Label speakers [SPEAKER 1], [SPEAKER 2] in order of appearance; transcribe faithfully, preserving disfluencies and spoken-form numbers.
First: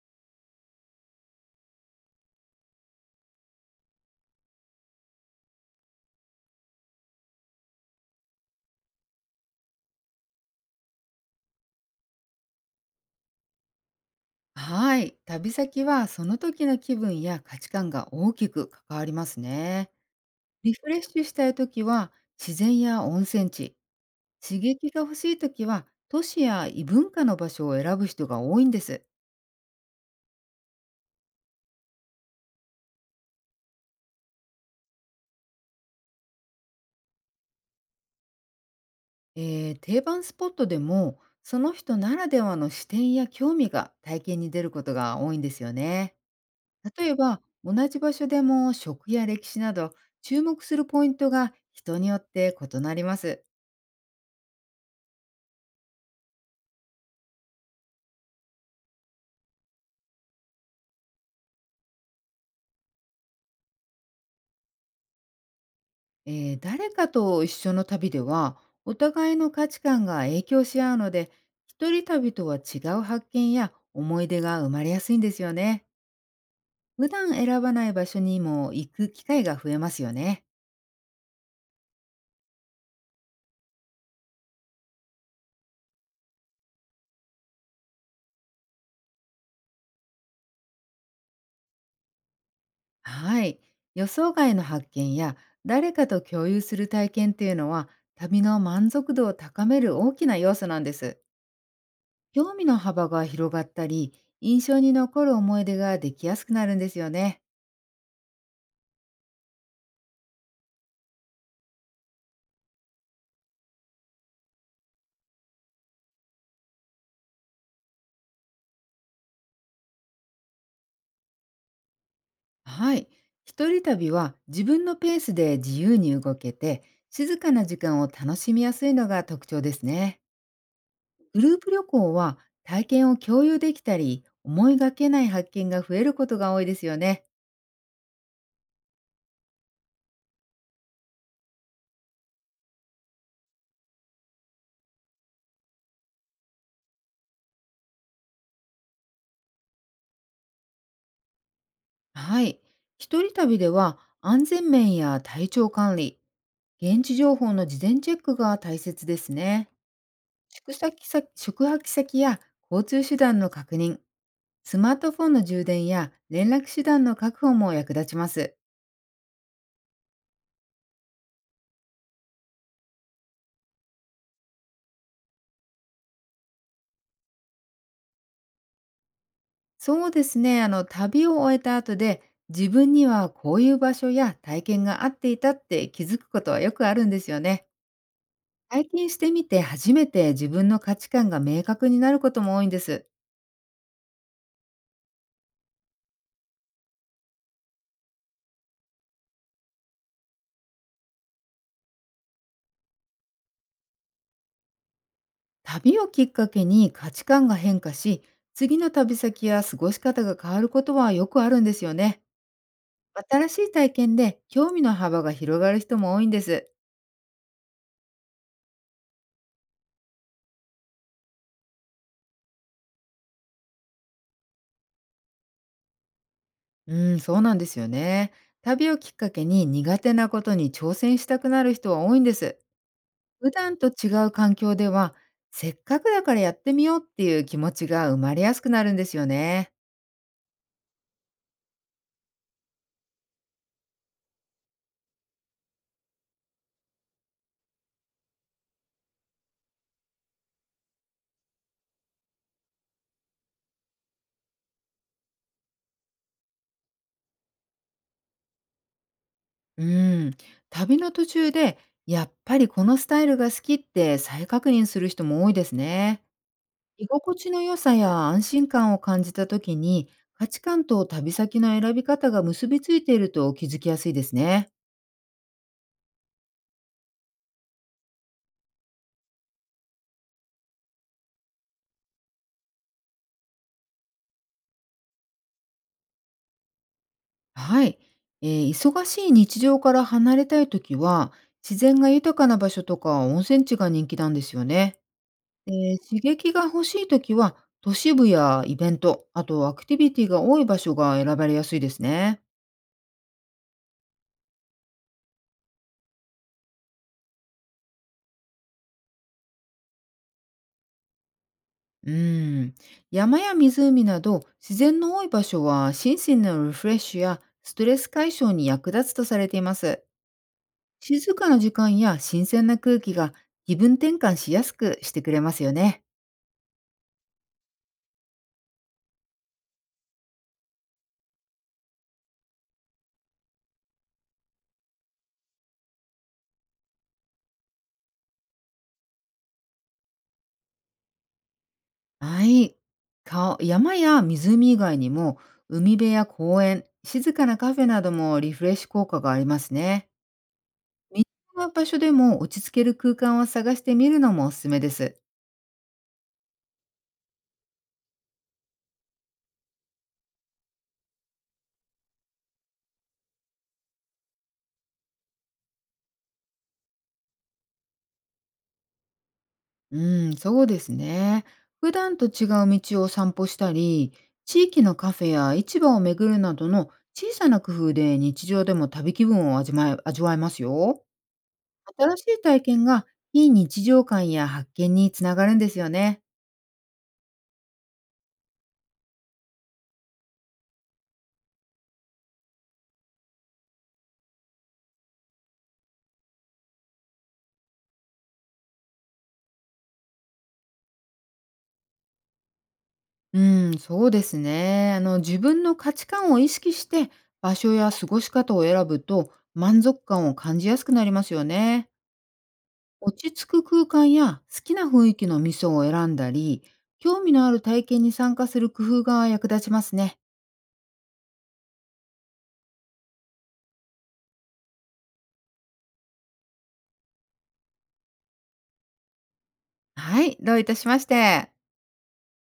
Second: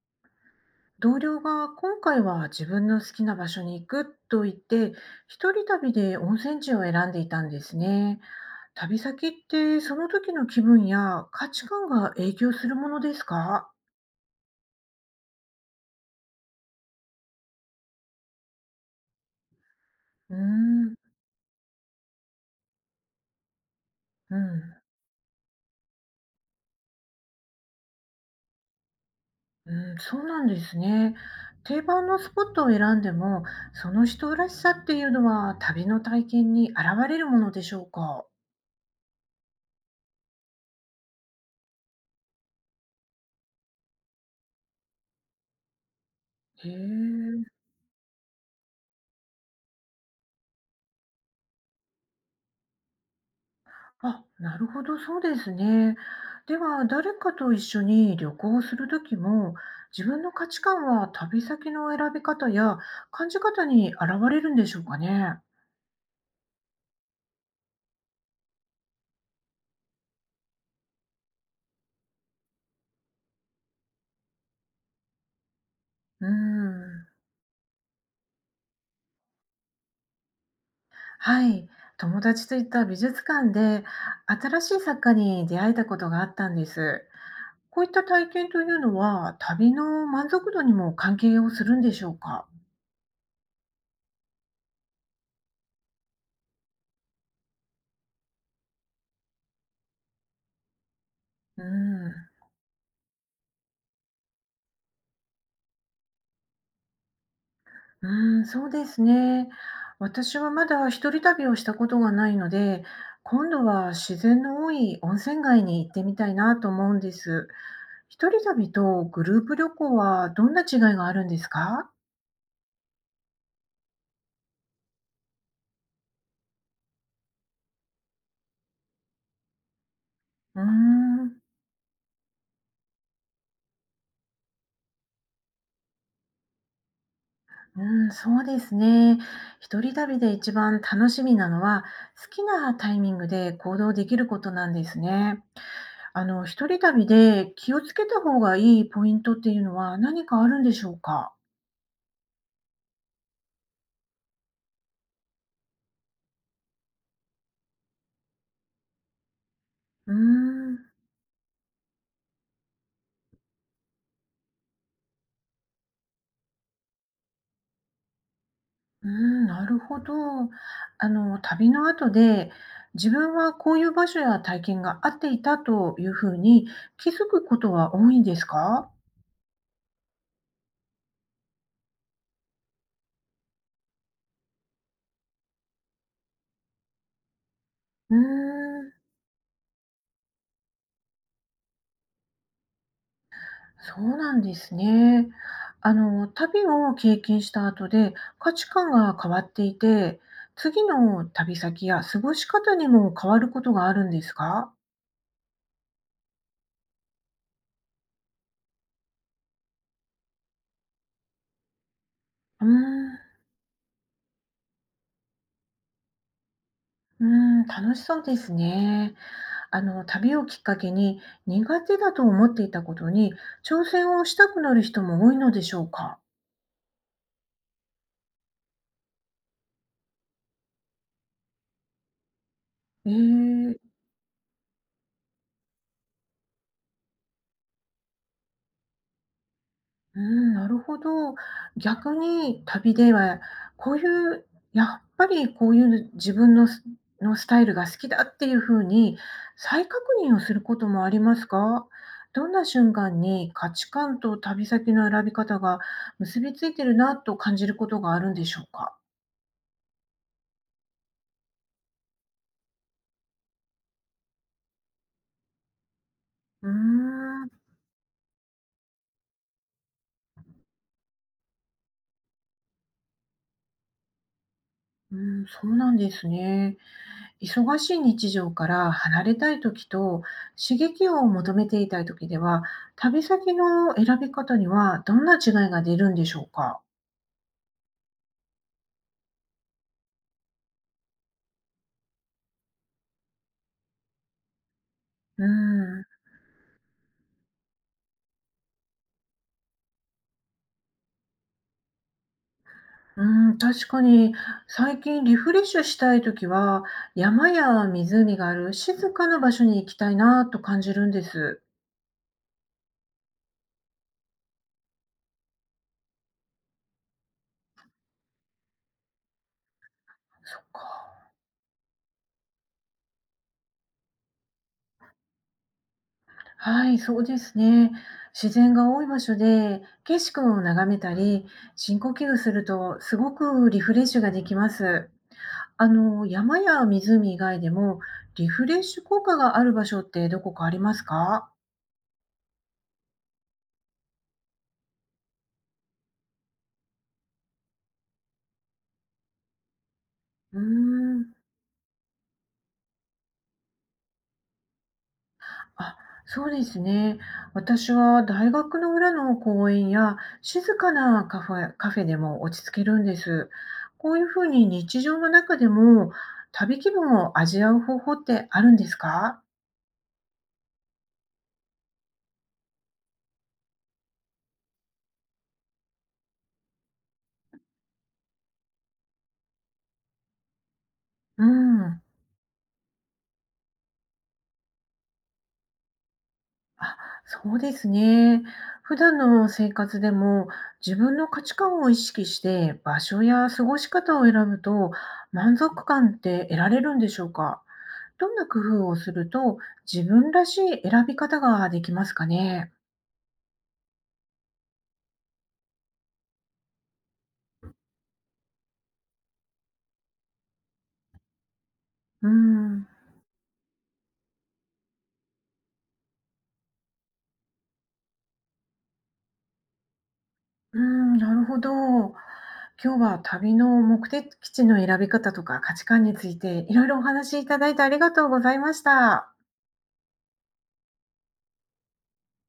[SPEAKER 1] 同僚が今回は自分の好きな場所に行くと言って、一人旅で温泉地を選んでいたんですね。旅先ってその時の気分や価値観が影響するものですか？
[SPEAKER 2] はい、旅先はその時の気分や価値観が大きく関わりますね。
[SPEAKER 1] うー
[SPEAKER 2] リフ
[SPEAKER 1] ん、
[SPEAKER 2] レッシュしたい時は自然や温泉地、
[SPEAKER 1] う
[SPEAKER 2] 刺
[SPEAKER 1] ん、
[SPEAKER 2] 激が欲しい時は都市や異文化の場所を選ぶ人が多いんです。
[SPEAKER 1] うん、そうなんですね。定番のスポットを選んでも、その人らしさっていうのは旅の体験に現れるものでしょうか？
[SPEAKER 2] えー定番スポットでもその人ならではの視点や興味が体験に出ることが多いんですよね。
[SPEAKER 1] へ
[SPEAKER 2] 例えば
[SPEAKER 1] え。
[SPEAKER 2] 同じ場所でも食や歴史など注目するポイントが人によって異なります。
[SPEAKER 1] あ、なるほど、そうですね。では、誰かと一緒に旅行をするときも、自分の価値観は旅先の選び方や感じ方に現れるんでしょうかね。
[SPEAKER 2] えー誰かと一緒の旅では、お互いの価値観が影響し合うので、一人旅とは違う発見や思い出が生まれやすいんですよね。
[SPEAKER 1] うーん。
[SPEAKER 2] 普段選ばない場所にも行く機会が増えますよね。
[SPEAKER 1] はい。友達と行った美術館で新しい作家に出会えたことがあったんです。こういった体験というのは、旅の満足度にも関係をするんでしょうか。
[SPEAKER 2] はい。予想外の発見や誰かと共有する体験っていうのは、旅の満足度を高める大きな要素なんです。
[SPEAKER 1] うーん。
[SPEAKER 2] 興味の幅が広がったり、印象に残る思い出ができやすくなるんですよね。
[SPEAKER 1] うーん、そうですね。私はまだ一人旅をしたことがないので、今度は自然の多い温泉街に行ってみたいなと思うんです。一人旅とグループ旅行はどんな違いがあるんですか？
[SPEAKER 2] はい。一人旅は自分のペースで自由に動けて、静かな時間を楽しみやすいのが特徴ですね。
[SPEAKER 1] うー
[SPEAKER 2] グ
[SPEAKER 1] ん、
[SPEAKER 2] ループ旅行は体験を共有できたり、思いがけない発見が増えることが多いですよね。
[SPEAKER 1] うん、そうですね。一人旅で一番楽しみなのは、好きなタイミングで行動できることなんですね。あの、一人旅で気をつけた方がいいポイントっていうのは何かあるんでしょうか？
[SPEAKER 2] はい。一人旅では安全面や体調管理、現地情報の事前チェックが大切ですね。
[SPEAKER 1] うー
[SPEAKER 2] 宿
[SPEAKER 1] ん。
[SPEAKER 2] 先先宿泊先や交通手段の確認、スマートフォンの充電や連絡手段の確保も役立ちます。
[SPEAKER 1] うーん、なるほど。あの、旅の後で、自分はこういう場所や体験が合っていたというふうに気づくことは多いんですか？
[SPEAKER 2] そうですね。あの、旅を終えた後で、自分にはこういう場所や体験が合っていたって気づくことはよくあるんですよね。
[SPEAKER 1] うー
[SPEAKER 2] 体
[SPEAKER 1] ん、
[SPEAKER 2] 験してみて初めて自分の価値観が明確になることも多いんです。
[SPEAKER 1] そうなんですね。あの、旅を経験した後で価値観が変わっていて、次の旅先や過ごし方にも変わることがあるんですか？
[SPEAKER 2] 旅をきっかけに価値観が変化し、次の旅先や過ごし方が変わることはよくあるんですよね。
[SPEAKER 1] うーん、う
[SPEAKER 2] 新しい体験で興味の幅が広がる人も多いんです。
[SPEAKER 1] ーん、楽しそうですね。あの旅をきっかけに苦手だと思っていたことに挑戦をしたくなる人も多いのでしょうか？
[SPEAKER 2] うん、そうなんですよね。旅をきっかけに苦手なことに挑戦したくなる人は多いんです。普段
[SPEAKER 1] え
[SPEAKER 2] と
[SPEAKER 1] え、
[SPEAKER 2] 違う環境では、せっかくだからやってみようっていう気持ちが生まれやすくなるんですよね。
[SPEAKER 1] うん、なるほど。逆に旅ではこういうやっぱりこういう自分のスのスタイルが好きだっていうふうに再確認をすることもありますか？どんな瞬間に価値観と旅先の選び方が結びついてるなと感じることがあるんでしょうか？
[SPEAKER 2] うん。旅の途中で、やっぱりこのスタイルが好きって再確認する人も多いですね。
[SPEAKER 1] うー
[SPEAKER 2] 居心
[SPEAKER 1] ん、
[SPEAKER 2] 地の良さや安心感を感じた時に、価値観と旅先の選び方が結びついていると気づきやすいですね。
[SPEAKER 1] うん、そうなんですね。忙しい日常から離れたい時と刺激を求めていたい時では旅先の選び方にはどんな違いが出るんでしょうか？
[SPEAKER 2] はい。えー忙しい日常から離れたい時は、自然が豊かな場所とか温泉地が人気なんですよね。
[SPEAKER 1] うー
[SPEAKER 2] えー、
[SPEAKER 1] ん、う
[SPEAKER 2] 刺激が欲しいときは、都市部やイベント、あとアクティビティが多い場所が選ばれやすいですね。
[SPEAKER 1] ん、確かに最近リフレッシュしたい時は山や湖がある静かな場所に行きたいなと感じるんです。
[SPEAKER 2] うん。山や湖など自然の多い場所は、心身のリフレッシュやストレス解消に役立つとされています。
[SPEAKER 1] そっか。
[SPEAKER 2] 静かな時間や新鮮な空気が気分転換しやすくしてくれますよね。
[SPEAKER 1] はい、そうですね。自然が多い場所で景色を眺めたり深呼吸するとすごくリフレッシュができます。あの、山や湖以外でもリフレッシュ効果がある場所ってどこかありますか？
[SPEAKER 2] はい。か山や湖以外にも、海辺や公園、静かなカフェなどもリフレッシュ効果がありますね。
[SPEAKER 1] うー
[SPEAKER 2] 身
[SPEAKER 1] ん。
[SPEAKER 2] 近な場所でも落ち着ける空間を探してみるのもおすすめです。
[SPEAKER 1] あ、そうですね。私は大学の裏の公園や静かなカフェ、カフェでも落ち着けるんです。こういうふうに日常の中でも旅気分を味わう方法ってあるんですか？
[SPEAKER 2] うん、そうですね。普段と違う道を散歩したり、地域のカフェや市場を巡るなどの小さな工夫で日常でも旅気分を味わえ味わえますよ。
[SPEAKER 1] うん。
[SPEAKER 2] 新しい体験が非日常感や発見につながるんですよね。
[SPEAKER 1] あ、そうですね。普段の生活でも自分の価値観を意識して場所や過ごし方を選ぶと満足感って得られるんでしょうか？どんな工夫をすると自分らしい選び方ができますかね？
[SPEAKER 2] うん、そうですね。あの、自分の価値観を意識して場所や過ごし方を選ぶと満足感を感じやすくなりますよね。
[SPEAKER 1] うん、
[SPEAKER 2] 落ち着く空間や好きな雰囲気の味噌を選んだり、興味のある体験に参加する工夫が役立ちますね。
[SPEAKER 1] うん、なるほど。今日は旅の目的地の選び方とか価値観についていろいろお話しいただいてありがとうございました。
[SPEAKER 2] はい、どういたしまして。